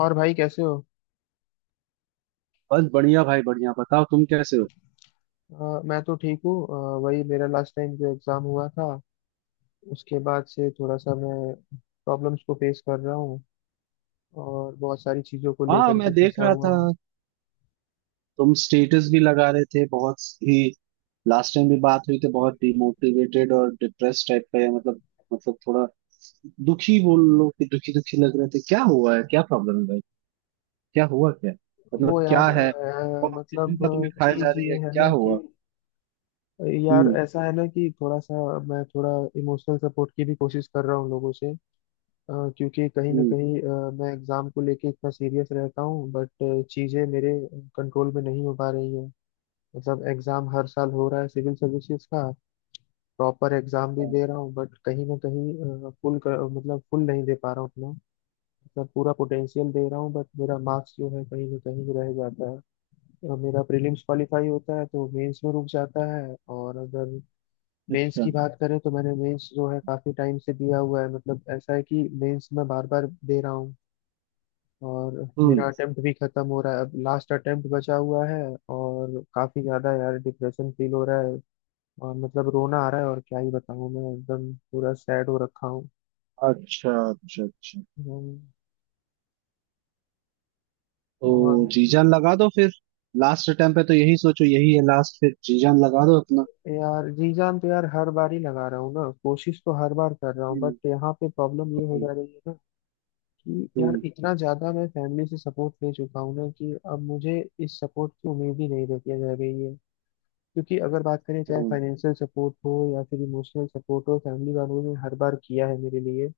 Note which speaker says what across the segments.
Speaker 1: और भाई कैसे हो।
Speaker 2: बस बढ़िया भाई, बढ़िया। बताओ, तुम कैसे हो।
Speaker 1: मैं तो ठीक हूँ। वही मेरा लास्ट टाइम जो एग्ज़ाम हुआ था, उसके बाद से थोड़ा सा मैं प्रॉब्लम्स को फेस कर रहा हूँ और बहुत सारी चीज़ों को
Speaker 2: हाँ,
Speaker 1: लेकर के
Speaker 2: मैं देख
Speaker 1: फंसा
Speaker 2: रहा था,
Speaker 1: हुआ हूँ।
Speaker 2: तुम स्टेटस भी लगा रहे थे बहुत ही। लास्ट टाइम भी बात हुई थी, बहुत डिमोटिवेटेड और डिप्रेस टाइप का, या मतलब थोड़ा दुखी बोल लो कि दुखी दुखी लग रहे थे। क्या हुआ है, क्या प्रॉब्लम है भाई, क्या हुआ, क्या
Speaker 1: वो
Speaker 2: मतलब क्या
Speaker 1: यार
Speaker 2: है। कौन सी
Speaker 1: मतलब
Speaker 2: चिंता तुम्हें खाए जा
Speaker 1: चीज़
Speaker 2: रही
Speaker 1: ये
Speaker 2: है,
Speaker 1: है
Speaker 2: क्या
Speaker 1: ना कि,
Speaker 2: हुआ।
Speaker 1: यार
Speaker 2: हम्म।
Speaker 1: ऐसा है ना कि थोड़ा सा मैं थोड़ा इमोशनल सपोर्ट की भी कोशिश कर रहा हूँ लोगों से। क्योंकि कहीं ना
Speaker 2: हम्म।
Speaker 1: कहीं मैं एग्ज़ाम को लेके इतना सीरियस रहता हूँ बट चीज़ें मेरे कंट्रोल में नहीं हो पा रही हैं। मतलब एग्जाम हर साल हो रहा है सिविल सर्विसेज का, प्रॉपर एग्जाम भी दे रहा हूँ बट कहीं ना कहीं फुल मतलब फुल नहीं दे पा रहा हूँ अपना, मतलब पूरा पोटेंशियल दे रहा हूँ बट मेरा मार्क्स जो है कहीं ना कहीं रह जाता है। मेरा प्रीलिम्स क्वालिफाई होता है तो मेंस में रुक जाता है, और अगर मेंस
Speaker 2: अच्छा।
Speaker 1: की बात करें तो मैंने मेंस जो है काफी टाइम से दिया हुआ है, मतलब ऐसा है कि मेंस मैं बार बार दे रहा हूँ। और मेरा
Speaker 2: हम्म।
Speaker 1: अटेम्प्ट भी खत्म हो रहा है, अब लास्ट अटेम्प्ट बचा हुआ है और काफी ज्यादा यार डिप्रेशन फील हो रहा है। और मतलब रोना आ रहा है और क्या ही बताऊं, मैं एकदम पूरा सैड हो रखा हूँ।
Speaker 2: अच्छा अच्छा अच्छा।
Speaker 1: हम्म,
Speaker 2: तो
Speaker 1: और
Speaker 2: जीजान लगा दो फिर। लास्ट अटेम्प्ट पे तो यही सोचो, यही है लास्ट, फिर जीजान लगा दो अपना।
Speaker 1: यार रीजान तो यार हर बार ही लगा रहा हूँ ना, कोशिश तो हर बार कर रहा हूँ बट
Speaker 2: हम्म।
Speaker 1: यहाँ पे प्रॉब्लम ये हो
Speaker 2: हम्म।
Speaker 1: जा रही है ना कि यार
Speaker 2: हम्म।
Speaker 1: इतना ज्यादा मैं फैमिली से सपोर्ट ले चुका हूँ ना, कि अब मुझे इस सपोर्ट की उम्मीद ही नहीं रहती है रह गई है। क्योंकि अगर बात करें चाहे
Speaker 2: हम्म।
Speaker 1: फाइनेंशियल सपोर्ट हो या फिर इमोशनल सपोर्ट हो, फैमिली वालों ने हर बार किया है मेरे लिए।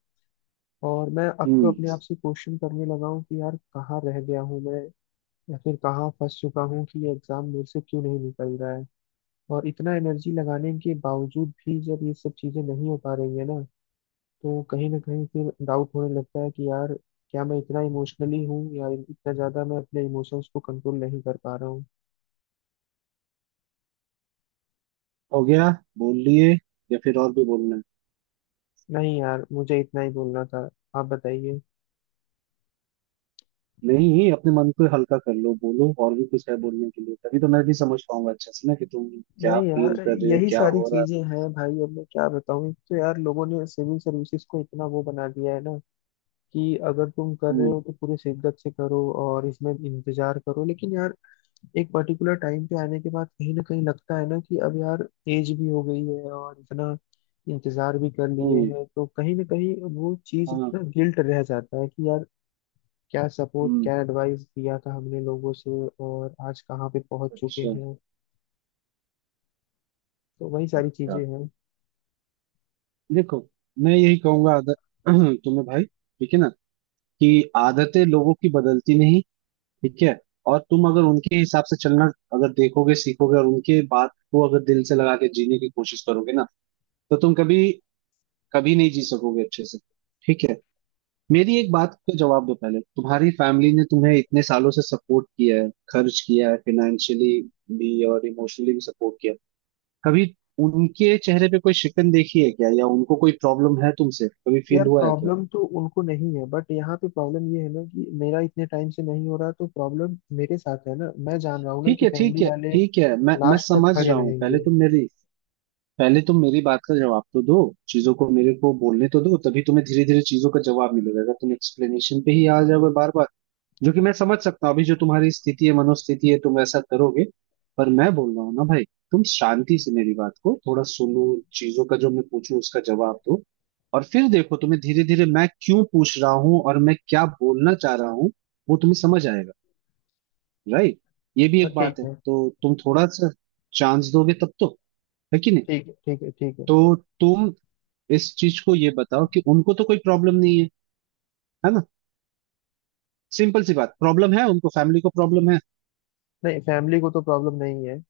Speaker 1: और मैं अब तो
Speaker 2: हम्म।
Speaker 1: अपने आप से क्वेश्चन करने लगा हूँ कि यार कहाँ रह गया हूँ मैं, या फिर कहाँ फंस चुका हूँ कि ये एग्जाम मेरे से क्यों नहीं निकल रहा है। और इतना एनर्जी लगाने के बावजूद भी जब ये सब चीजें नहीं हो पा रही है ना, तो कहीं ना कहीं फिर डाउट होने लगता है कि यार क्या मैं इतना इमोशनली हूँ, या इतना ज्यादा मैं अपने इमोशंस को कंट्रोल नहीं कर पा रहा हूँ।
Speaker 2: हो गया, बोल लिए, या फिर और भी बोलना है।
Speaker 1: नहीं यार, मुझे इतना ही बोलना था। आप बताइए।
Speaker 2: नहीं, अपने मन को हल्का कर लो, बोलो, और भी कुछ है बोलने के लिए, तभी तो मैं भी समझ पाऊंगा अच्छे से ना कि तुम क्या
Speaker 1: नहीं
Speaker 2: फील
Speaker 1: यार,
Speaker 2: कर रहे हो,
Speaker 1: यही
Speaker 2: क्या
Speaker 1: सारी
Speaker 2: हो रहा है।
Speaker 1: चीजें हैं भाई, अब मैं क्या बताऊँ। एक तो यार लोगों ने सिविल सर्विसेज को इतना वो बना दिया है ना, कि अगर तुम कर रहे
Speaker 2: हम्म।
Speaker 1: हो तो पूरे शिद्दत से करो और इसमें इंतजार करो। लेकिन यार एक पर्टिकुलर टाइम पे आने के बाद कहीं ना कहीं लगता है ना कि अब यार एज भी हो गई है और इतना इंतजार भी कर लिए
Speaker 2: हम्म।
Speaker 1: हैं, तो कहीं ना कहीं वो चीज
Speaker 2: हाँ।
Speaker 1: ना गिल्ट रह जाता है कि यार क्या सपोर्ट
Speaker 2: हम्म।
Speaker 1: क्या एडवाइस दिया था हमने लोगों से, और आज कहाँ पे पहुंच चुके
Speaker 2: अच्छा।
Speaker 1: हैं। तो वही सारी
Speaker 2: अच्छा।
Speaker 1: चीजें हैं।
Speaker 2: देखो, मैं यही कहूंगा आदत तुम्हें भाई, ठीक है ना, कि आदतें लोगों की बदलती नहीं, ठीक है। और तुम अगर उनके हिसाब से चलना, अगर देखोगे, सीखोगे, और उनके बात को अगर दिल से लगा के जीने की कोशिश करोगे ना, तो तुम कभी कभी नहीं जी सकोगे अच्छे से, ठीक है। मेरी एक बात का जवाब दो पहले। तुम्हारी फैमिली ने तुम्हें इतने सालों से सपोर्ट किया है, खर्च किया है फाइनेंशियली भी, और इमोशनली भी सपोर्ट किया है। कभी उनके चेहरे पे कोई शिकन देखी है क्या, या उनको कोई प्रॉब्लम है तुमसे, कभी फील
Speaker 1: यार
Speaker 2: हुआ है क्या।
Speaker 1: प्रॉब्लम तो उनको नहीं है बट यहाँ पे प्रॉब्लम ये है ना कि मेरा इतने टाइम से नहीं हो रहा, तो प्रॉब्लम मेरे साथ है ना। मैं जान रहा हूँ ना
Speaker 2: ठीक
Speaker 1: कि
Speaker 2: है, ठीक
Speaker 1: फैमिली
Speaker 2: है,
Speaker 1: वाले
Speaker 2: ठीक है, मैं
Speaker 1: लास्ट तक
Speaker 2: समझ
Speaker 1: खड़े
Speaker 2: रहा हूँ।
Speaker 1: रहेंगे।
Speaker 2: पहले तुम मेरी बात का जवाब तो दो। चीजों को मेरे को बोलने तो दो, तभी तुम्हें धीरे धीरे चीजों का जवाब मिलेगा। अगर तुम एक्सप्लेनेशन पे ही आ जाओगे बार बार, जो कि मैं समझ सकता हूँ, अभी जो तुम्हारी स्थिति है, मनोस्थिति है, तुम ऐसा करोगे, पर मैं बोल रहा हूँ ना भाई, तुम शांति से मेरी बात को थोड़ा सुनो। चीजों का जो मैं पूछूं उसका जवाब दो, और फिर देखो, तुम्हें धीरे धीरे मैं क्यों पूछ रहा हूँ और मैं क्या बोलना चाह रहा हूँ, वो तुम्हें समझ आएगा। राइट, ये भी
Speaker 1: हाँ
Speaker 2: एक
Speaker 1: ठीक
Speaker 2: बात है,
Speaker 1: है,
Speaker 2: तो तुम थोड़ा सा चांस दोगे तब तो, है कि नहीं।
Speaker 1: ठीक है, ठीक है, ठीक है।
Speaker 2: तो तुम इस चीज को ये बताओ कि उनको तो कोई प्रॉब्लम नहीं है, है ना। सिंपल सी बात, प्रॉब्लम है उनको, फैमिली को प्रॉब्लम है।
Speaker 1: नहीं, फैमिली को तो प्रॉब्लम नहीं है।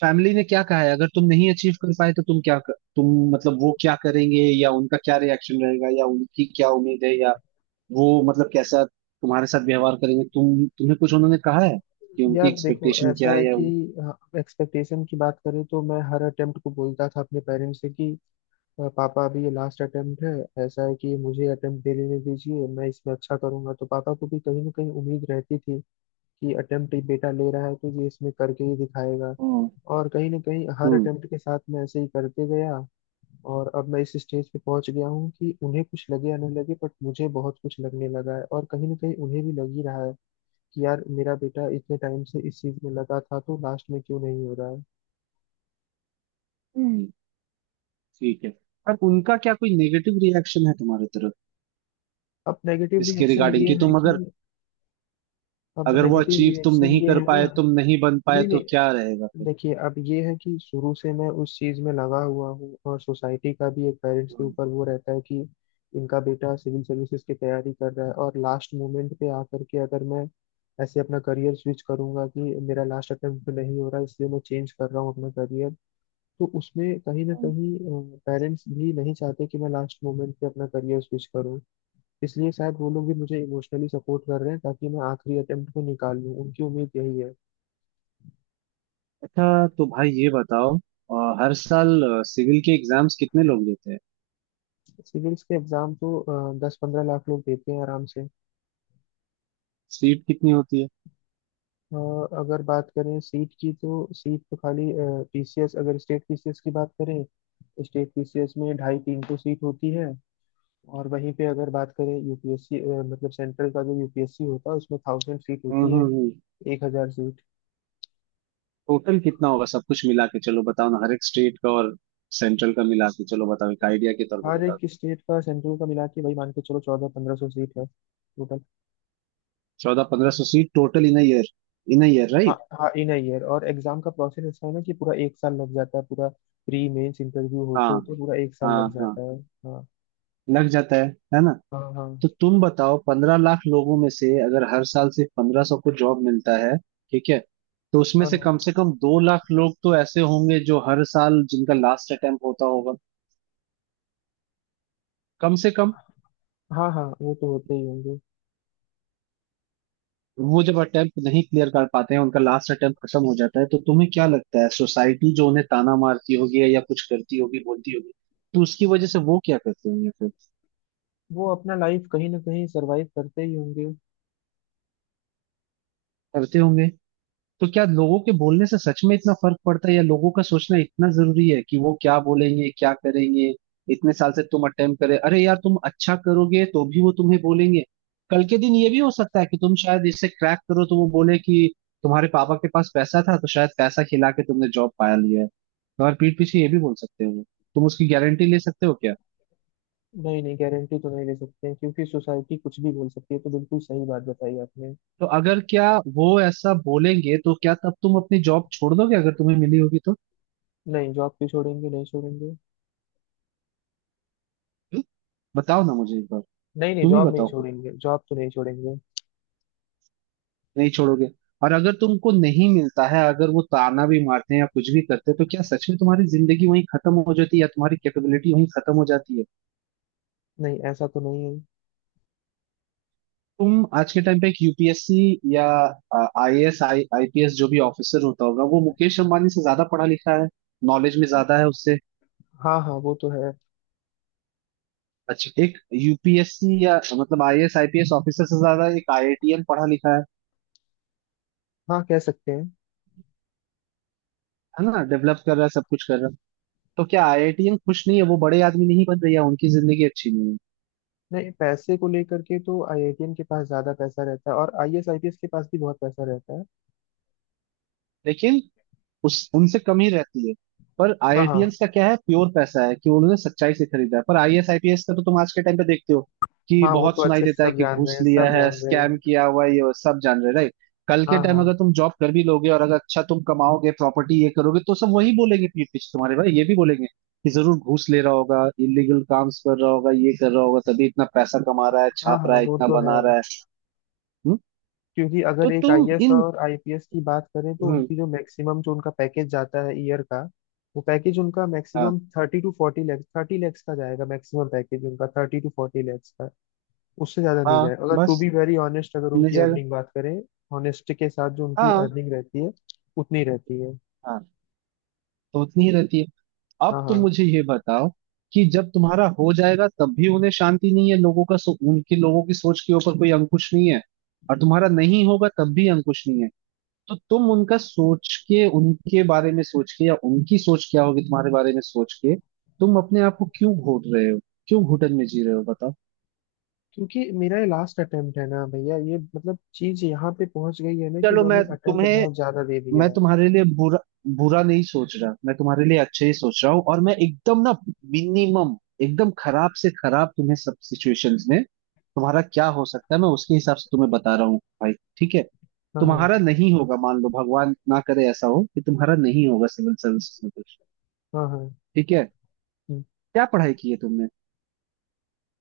Speaker 2: फैमिली ने क्या कहा है अगर तुम नहीं अचीव कर पाए, तो तुम क्या कर, तुम मतलब वो क्या करेंगे, या उनका क्या रिएक्शन रहेगा, या उनकी क्या उम्मीद है, या वो मतलब कैसा तुम्हारे साथ व्यवहार करेंगे, तुम तुम्हें कुछ उन्होंने कहा है कि उनकी
Speaker 1: यार देखो,
Speaker 2: एक्सपेक्टेशन
Speaker 1: ऐसा
Speaker 2: क्या
Speaker 1: है
Speaker 2: है, या
Speaker 1: कि
Speaker 2: उन...
Speaker 1: एक्सपेक्टेशन की बात करें तो मैं हर अटेम्प्ट को बोलता था अपने पेरेंट्स से कि पापा अभी ये लास्ट अटेम्प्ट है, ऐसा है कि मुझे अटेम्प्ट दे लेने दीजिए, मैं इसमें अच्छा करूंगा"। तो पापा को भी कहीं ना कहीं उम्मीद रहती थी कि अटेम्प्ट बेटा ले रहा है तो ये इसमें करके ही दिखाएगा।
Speaker 2: हम्म।
Speaker 1: और कहीं ना कहीं हर
Speaker 2: हम्म।
Speaker 1: अटेम्प्ट के साथ मैं ऐसे ही करते गया। और अब मैं इस स्टेज पे पहुंच गया हूँ कि उन्हें कुछ लगे या न लगे बट मुझे बहुत कुछ लगने लगा है, और कहीं ना कहीं उन्हें भी लग ही रहा है कि यार मेरा बेटा इतने टाइम से इस चीज में लगा था तो लास्ट में क्यों नहीं हो रहा है।
Speaker 2: हम्म। ठीक है, पर उनका क्या कोई नेगेटिव रिएक्शन है तुम्हारे तरफ
Speaker 1: अब नेगेटिव
Speaker 2: इसके
Speaker 1: रिएक्शन
Speaker 2: रिगार्डिंग,
Speaker 1: ये
Speaker 2: कि
Speaker 1: है
Speaker 2: तुम अगर,
Speaker 1: कि अब
Speaker 2: अगर वो
Speaker 1: नेगेटिव
Speaker 2: अचीव तुम
Speaker 1: रिएक्शन
Speaker 2: नहीं
Speaker 1: ये
Speaker 2: कर
Speaker 1: है ना।
Speaker 2: पाए, तुम नहीं बन पाए,
Speaker 1: नहीं
Speaker 2: तो
Speaker 1: नहीं,
Speaker 2: क्या रहेगा फिर।
Speaker 1: देखिए अब ये है कि शुरू से मैं उस चीज में लगा हुआ हूँ, और सोसाइटी का भी एक पेरेंट्स के
Speaker 2: हम्म।
Speaker 1: ऊपर वो रहता है कि इनका बेटा सिविल सर्विसेज की तैयारी कर रहा है, और लास्ट मोमेंट पे आकर के अगर मैं ऐसे अपना करियर स्विच करूंगा कि मेरा लास्ट अटेम्प्ट नहीं हो रहा इसलिए मैं चेंज कर रहा हूँ अपना करियर, तो उसमें कहीं ना कहीं पेरेंट्स भी नहीं चाहते कि मैं लास्ट मोमेंट पे अपना करियर स्विच करूँ। इसलिए शायद वो लोग भी मुझे इमोशनली सपोर्ट कर रहे हैं ताकि मैं आखिरी अटेम्प्ट को निकाल लूँ, उनकी उम्मीद यही है।
Speaker 2: अच्छा, तो भाई ये बताओ, हर साल सिविल के एग्जाम्स कितने लोग देते हैं।
Speaker 1: सिविल्स के एग्जाम तो 10-15 लाख लोग देते हैं आराम से।
Speaker 2: सीट कितनी होती है।
Speaker 1: अ, अगर बात करें सीट की तो सीट तो खाली। पीसीएस, अगर स्टेट पीसीएस की बात करें तो स्टेट पीसीएस में ढाई तीन तो सीट होती है। और वहीं पे अगर बात करें यूपीएससी, मतलब सेंट्रल का जो यूपीएससी होता है, उसमें 1000 सीट
Speaker 2: हम्म।
Speaker 1: होती
Speaker 2: हम्म।
Speaker 1: है।
Speaker 2: हम्म।
Speaker 1: 1000 सीट।
Speaker 2: टोटल कितना होगा सब कुछ मिला के, चलो बताओ ना, हर एक स्टेट का और सेंट्रल का मिला के, चलो बताओ एक आइडिया के तौर पे
Speaker 1: हर
Speaker 2: बताओ।
Speaker 1: एक स्टेट का सेंट्रल का मिला के, वही मान के चलो, 1400-1500 सीट है total.
Speaker 2: 1400-1500 seat total in year, in year,
Speaker 1: हाँ
Speaker 2: राइट।
Speaker 1: हाँ, इन अ ईयर। और एग्जाम का प्रोसेस ऐसा है ना कि पूरा एक साल लग जाता है पूरा, प्री मेंस इंटरव्यू
Speaker 2: हाँ
Speaker 1: होते होते पूरा एक साल
Speaker 2: हाँ।
Speaker 1: लग
Speaker 2: हाँ,
Speaker 1: जाता है। हाँ।
Speaker 2: लग जाता है ना।
Speaker 1: हाँ हाँ
Speaker 2: तो तुम बताओ, 15 लाख लोगों में से अगर हर साल सिर्फ 1500 को जॉब मिलता है, ठीक है, तो उसमें
Speaker 1: और।
Speaker 2: से कम 2 लाख लोग तो ऐसे होंगे जो हर साल जिनका लास्ट अटेम्प्ट होता होगा, कम से कम।
Speaker 1: हाँ हाँ, वो तो होते ही होंगे।
Speaker 2: वो जब अटेम्प्ट नहीं क्लियर कर पाते हैं, उनका लास्ट अटेम्प्ट खत्म हो जाता है, तो तुम्हें क्या लगता है, सोसाइटी जो उन्हें ताना मारती होगी, या कुछ करती होगी, बोलती होगी, तो उसकी वजह से वो क्या करते होंगे फिर।
Speaker 1: वो अपना लाइफ कहीं ना कहीं सरवाइव करते ही होंगे।
Speaker 2: करते होंगे। तो क्या लोगों के बोलने से सच में इतना फर्क पड़ता है, या लोगों का सोचना इतना जरूरी है कि वो क्या बोलेंगे क्या करेंगे। इतने साल से तुम अटेम्प्ट करे, अरे यार तुम अच्छा करोगे तो भी वो तुम्हें बोलेंगे। कल के दिन ये भी हो सकता है कि तुम शायद इसे क्रैक करो, तो वो बोले कि तुम्हारे पापा के पास पैसा था, तो शायद पैसा खिला के तुमने जॉब पाया लिया है। तुम्हारे पीठ पीछे ये भी बोल सकते हो वो। तुम उसकी गारंटी ले सकते हो क्या।
Speaker 1: नहीं नहीं, गारंटी तो नहीं ले सकते हैं क्योंकि सोसाइटी कुछ भी बोल सकती है, तो बिल्कुल सही बात बताई आपने।
Speaker 2: तो अगर क्या, वो ऐसा बोलेंगे, तो क्या तब तुम अपनी जॉब छोड़ दोगे अगर तुम्हें मिली होगी तो,
Speaker 1: नहीं, जॉब क्यों छोड़ेंगे, नहीं छोड़ेंगे।
Speaker 2: बताओ ना मुझे एक बार,
Speaker 1: नहीं नहीं,
Speaker 2: तुम ही
Speaker 1: जॉब नहीं
Speaker 2: बताओ खुद।
Speaker 1: छोड़ेंगे, जॉब तो नहीं छोड़ेंगे।
Speaker 2: नहीं छोड़ोगे। और अगर तुमको नहीं मिलता है, अगर वो ताना भी मारते हैं या कुछ भी करते हैं, तो क्या सच में तुम्हारी जिंदगी वहीं खत्म हो जाती है, या तुम्हारी कैपेबिलिटी वहीं खत्म हो जाती है।
Speaker 1: नहीं, ऐसा तो नहीं है।
Speaker 2: तुम आज के टाइम पे एक यूपीएससी या आईएएस आईपीएस जो भी ऑफिसर होता होगा, वो मुकेश अंबानी से ज्यादा पढ़ा लिखा है, नॉलेज में ज्यादा है उससे।
Speaker 1: हाँ हाँ, वो तो है।
Speaker 2: अच्छा, एक यूपीएससी या मतलब आईएएस आईपीएस ऑफिसर से ज्यादा एक आईआईटीएन पढ़ा लिखा है
Speaker 1: हाँ, कह सकते हैं।
Speaker 2: है ना, डेवलप कर रहा है, सब कुछ कर रहा है। तो क्या आईआईटीएन खुश नहीं है, वो बड़े आदमी नहीं, बन रही है उनकी जिंदगी अच्छी नहीं है।
Speaker 1: नहीं, पैसे को लेकर के तो आईआईटीएन के पास ज्यादा पैसा रहता है और आईएएस आईपीएस के पास भी बहुत पैसा रहता है।
Speaker 2: लेकिन उस उनसे कम ही रहती है। पर
Speaker 1: हाँ हाँ।
Speaker 2: आईआईटियंस का क्या है, प्योर पैसा है, कि उन्होंने सच्चाई से खरीदा है। पर आईएएस आईपीएस का तो तुम आज के टाइम पे देखते हो कि
Speaker 1: हाँ वो
Speaker 2: बहुत
Speaker 1: तो
Speaker 2: सुनाई
Speaker 1: अच्छे से
Speaker 2: देता है
Speaker 1: सब
Speaker 2: कि
Speaker 1: जान रहे
Speaker 2: घूस
Speaker 1: हैं,
Speaker 2: लिया
Speaker 1: सब
Speaker 2: है,
Speaker 1: जान रहे
Speaker 2: स्कैम
Speaker 1: हैं।
Speaker 2: किया हुआ है, ये वो सब जान रहे, राइट। कल के
Speaker 1: हाँ
Speaker 2: टाइम
Speaker 1: हाँ।
Speaker 2: अगर तुम जॉब कर भी लोगे, और अगर अच्छा तुम कमाओगे, प्रॉपर्टी ये करोगे, तो सब वही बोलेंगे पीठ पीछे तुम्हारे, भाई ये भी बोलेंगे कि जरूर घूस ले रहा होगा, इलीगल काम्स कर रहा होगा, ये कर रहा होगा तभी इतना पैसा कमा रहा है,
Speaker 1: हाँ
Speaker 2: छाप
Speaker 1: हाँ,
Speaker 2: रहा है,
Speaker 1: वो
Speaker 2: इतना
Speaker 1: तो है।
Speaker 2: बना रहा है। हम्म?
Speaker 1: क्योंकि
Speaker 2: तो
Speaker 1: अगर एक
Speaker 2: तुम
Speaker 1: आईएएस
Speaker 2: इन
Speaker 1: और आईपीएस की बात करें, तो
Speaker 2: हम्म,
Speaker 1: उनकी जो मैक्सिमम जो उनका पैकेज जाता है ईयर का, वो पैकेज उनका
Speaker 2: हाँ,
Speaker 1: मैक्सिमम 30-40 लाख, 30 लाख का जाएगा, मैक्सिमम पैकेज उनका 30-40 लाख का। उससे ज्यादा नहीं
Speaker 2: हाँ,
Speaker 1: जाएगा अगर टू
Speaker 2: बस
Speaker 1: बी वेरी ऑनेस्ट, अगर
Speaker 2: मिल
Speaker 1: उनकी
Speaker 2: जाएगा।
Speaker 1: अर्निंग बात करें, ऑनेस्टी के साथ जो उनकी
Speaker 2: हाँ
Speaker 1: अर्निंग रहती है, उतनी रहती है।
Speaker 2: हाँ। तो उतनी ही रहती है। अब
Speaker 1: हाँ
Speaker 2: तुम
Speaker 1: हाँ।
Speaker 2: मुझे ये बताओ कि जब तुम्हारा हो जाएगा, तब भी उन्हें शांति नहीं है, लोगों उनके लोगों की सोच के ऊपर कोई अंकुश नहीं है, और तुम्हारा नहीं होगा तब भी अंकुश नहीं है। तो तुम उनका सोच के, उनके बारे में सोच के, या उनकी सोच क्या होगी तुम्हारे बारे में सोच के, तुम अपने आप को क्यों घोट रहे हो, क्यों घुटन में जी रहे हो, बताओ।
Speaker 1: क्योंकि मेरा ये लास्ट अटेम्प्ट है ना भैया, ये मतलब चीज यहाँ पे पहुंच गई है ना कि
Speaker 2: चलो
Speaker 1: मैंने
Speaker 2: मैं
Speaker 1: अटेम्प्ट
Speaker 2: तुम्हें
Speaker 1: बहुत ज्यादा दे
Speaker 2: मैं
Speaker 1: दिया है।
Speaker 2: तुम्हारे लिए बुरा बुरा नहीं सोच रहा, मैं तुम्हारे लिए अच्छे ही सोच रहा हूँ। और मैं एकदम ना, मिनिमम, एकदम खराब से खराब, तुम्हें सब सिचुएशंस में तुम्हारा क्या हो सकता है, मैं उसके हिसाब से तुम्हें बता रहा हूँ भाई, ठीक है।
Speaker 1: हाँ
Speaker 2: तुम्हारा
Speaker 1: हाँ।
Speaker 2: नहीं होगा, मान लो भगवान ना करे ऐसा हो कि तुम्हारा नहीं होगा सिविल सर्विस में कुछ,
Speaker 1: हाँ हाँ।
Speaker 2: ठीक है।
Speaker 1: हम्म।
Speaker 2: क्या पढ़ाई की है तुमने।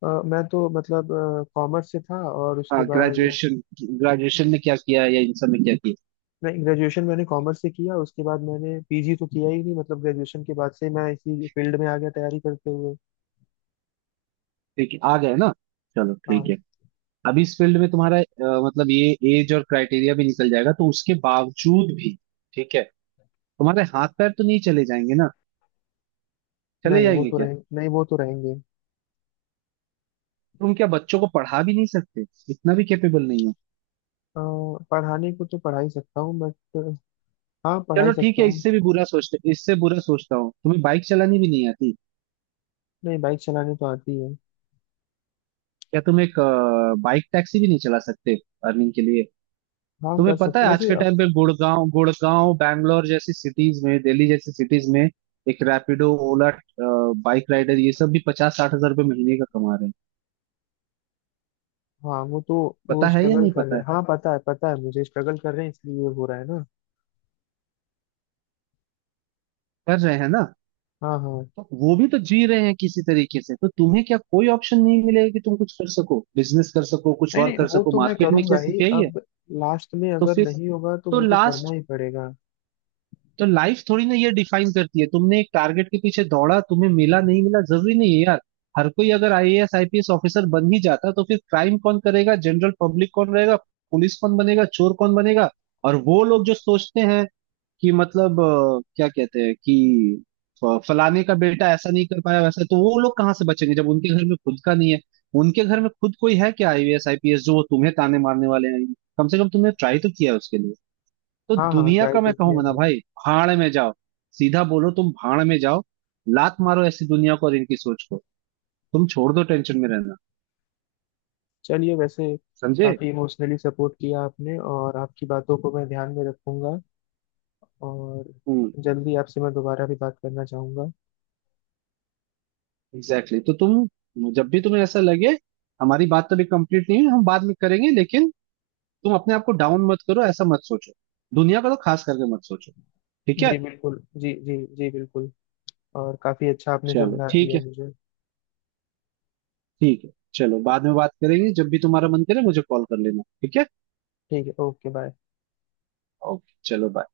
Speaker 1: मैं तो मतलब कॉमर्स से था और उसके
Speaker 2: हाँ,
Speaker 1: बाद,
Speaker 2: ग्रेजुएशन, ग्रेजुएशन में क्या किया है, या इन सब में क्या किया।
Speaker 1: नहीं ग्रेजुएशन मैंने कॉमर्स से किया उसके बाद मैंने पीजी तो किया ही नहीं, मतलब ग्रेजुएशन के बाद से मैं इसी फील्ड में आ गया तैयारी करते हुए।
Speaker 2: ठीक है, आ गए ना, चलो ठीक
Speaker 1: हाँ।
Speaker 2: है। अब इस फील्ड में तुम्हारा मतलब ये एज और क्राइटेरिया भी निकल जाएगा, तो उसके बावजूद भी, ठीक है, तुम्हारे हाथ पैर तो नहीं चले जाएंगे ना, चले जाएंगे क्या।
Speaker 1: नहीं वो तो रहेंगे।
Speaker 2: तुम क्या बच्चों को पढ़ा भी नहीं सकते, इतना भी कैपेबल नहीं हो।
Speaker 1: अ, पढ़ाने को तो पढ़ा ही सकता हूँ बट, हाँ पढ़ा ही
Speaker 2: चलो ठीक
Speaker 1: सकता
Speaker 2: है,
Speaker 1: हूँ।
Speaker 2: इससे भी बुरा सोचते, इससे बुरा सोचता हूँ, तुम्हें बाइक चलानी भी नहीं आती।
Speaker 1: नहीं, बाइक चलाने तो आती है।
Speaker 2: क्या तुम एक बाइक टैक्सी भी नहीं चला सकते अर्निंग के लिए।
Speaker 1: हाँ,
Speaker 2: तुम्हें
Speaker 1: कर
Speaker 2: पता
Speaker 1: सकते
Speaker 2: है आज
Speaker 1: वैसे।
Speaker 2: के टाइम पे गुड़गांव, गुड़गांव, बैंगलोर जैसी सिटीज में, दिल्ली जैसी सिटीज में एक रैपिडो, ओला बाइक राइडर, ये सब भी 50-60 हजार रुपये महीने का कमा रहे हैं,
Speaker 1: हाँ वो तो, वो
Speaker 2: पता है या
Speaker 1: स्ट्रगल
Speaker 2: नहीं
Speaker 1: कर
Speaker 2: पता
Speaker 1: रहे
Speaker 2: है।
Speaker 1: हैं, हाँ पता है, पता है मुझे, स्ट्रगल कर रहे हैं इसलिए ये हो रहा है ना।
Speaker 2: कर रहे हैं ना।
Speaker 1: हाँ हाँ।
Speaker 2: तो वो भी तो जी रहे हैं किसी तरीके से। तो तुम्हें क्या कोई ऑप्शन नहीं मिलेगा कि तुम कुछ कर सको, बिजनेस कर सको, कुछ
Speaker 1: नहीं
Speaker 2: और
Speaker 1: नहीं,
Speaker 2: कर
Speaker 1: वो
Speaker 2: सको,
Speaker 1: तो मैं
Speaker 2: मार्केट में क्या
Speaker 1: करूंगा ही
Speaker 2: सिर्फ यही है।
Speaker 1: अब, लास्ट में
Speaker 2: तो
Speaker 1: अगर
Speaker 2: फिर
Speaker 1: नहीं होगा तो
Speaker 2: तो
Speaker 1: वो तो करना
Speaker 2: लास्ट
Speaker 1: ही पड़ेगा।
Speaker 2: तो लाइफ थोड़ी ना ये डिफाइन करती है। तुमने एक टारगेट के पीछे दौड़ा, तुम्हें मिला, नहीं मिला, जरूरी नहीं है यार। हर कोई अगर आईएएस आईपीएस ऑफिसर बन ही जाता, तो फिर क्राइम कौन करेगा, जनरल पब्लिक कौन रहेगा, पुलिस कौन बनेगा, चोर कौन बनेगा। और वो लोग जो सोचते हैं कि मतलब क्या कहते हैं कि फलाने का बेटा ऐसा नहीं कर पाया वैसा, तो वो लोग कहाँ से बचेंगे जब उनके घर में खुद का नहीं है। उनके घर में खुद कोई है क्या आईएएस आईपीएस, जो तुम्हें ताने मारने वाले हैं। कम से कम तुमने ट्राई तो किया है उसके लिए। तो
Speaker 1: हाँ हाँ,
Speaker 2: दुनिया
Speaker 1: ट्राई
Speaker 2: का मैं
Speaker 1: तो किया
Speaker 2: कहूंगा ना
Speaker 1: मैंने।
Speaker 2: भाई, भाड़ में जाओ। सीधा बोलो तुम, भाड़ में जाओ। लात मारो ऐसी दुनिया को और इनकी सोच को। तुम छोड़ दो टेंशन में रहना,
Speaker 1: चलिए वैसे,
Speaker 2: समझे।
Speaker 1: काफी इमोशनली सपोर्ट किया आपने और आपकी बातों को मैं ध्यान में रखूंगा, और
Speaker 2: हम्म।
Speaker 1: जल्दी आपसे मैं दोबारा भी बात करना चाहूंगा।
Speaker 2: एग्जैक्टली, तो तुम जब भी तुम्हें ऐसा लगे, हमारी बात तो अभी कंप्लीट नहीं है, हम बाद में करेंगे, लेकिन तुम अपने आप को डाउन मत करो, ऐसा मत सोचो, दुनिया का तो खास करके मत सोचो, ठीक है।
Speaker 1: जी बिल्कुल, जी जी जी बिल्कुल, और काफी अच्छा आपने
Speaker 2: चलो
Speaker 1: समझा
Speaker 2: ठीक
Speaker 1: दिया
Speaker 2: है,
Speaker 1: मुझे।
Speaker 2: ठीक है, चलो बाद में बात करेंगे, जब भी तुम्हारा मन करे मुझे कॉल कर लेना, ठीक है।
Speaker 1: ठीक है। Okay bye.
Speaker 2: ओके, चलो बाय।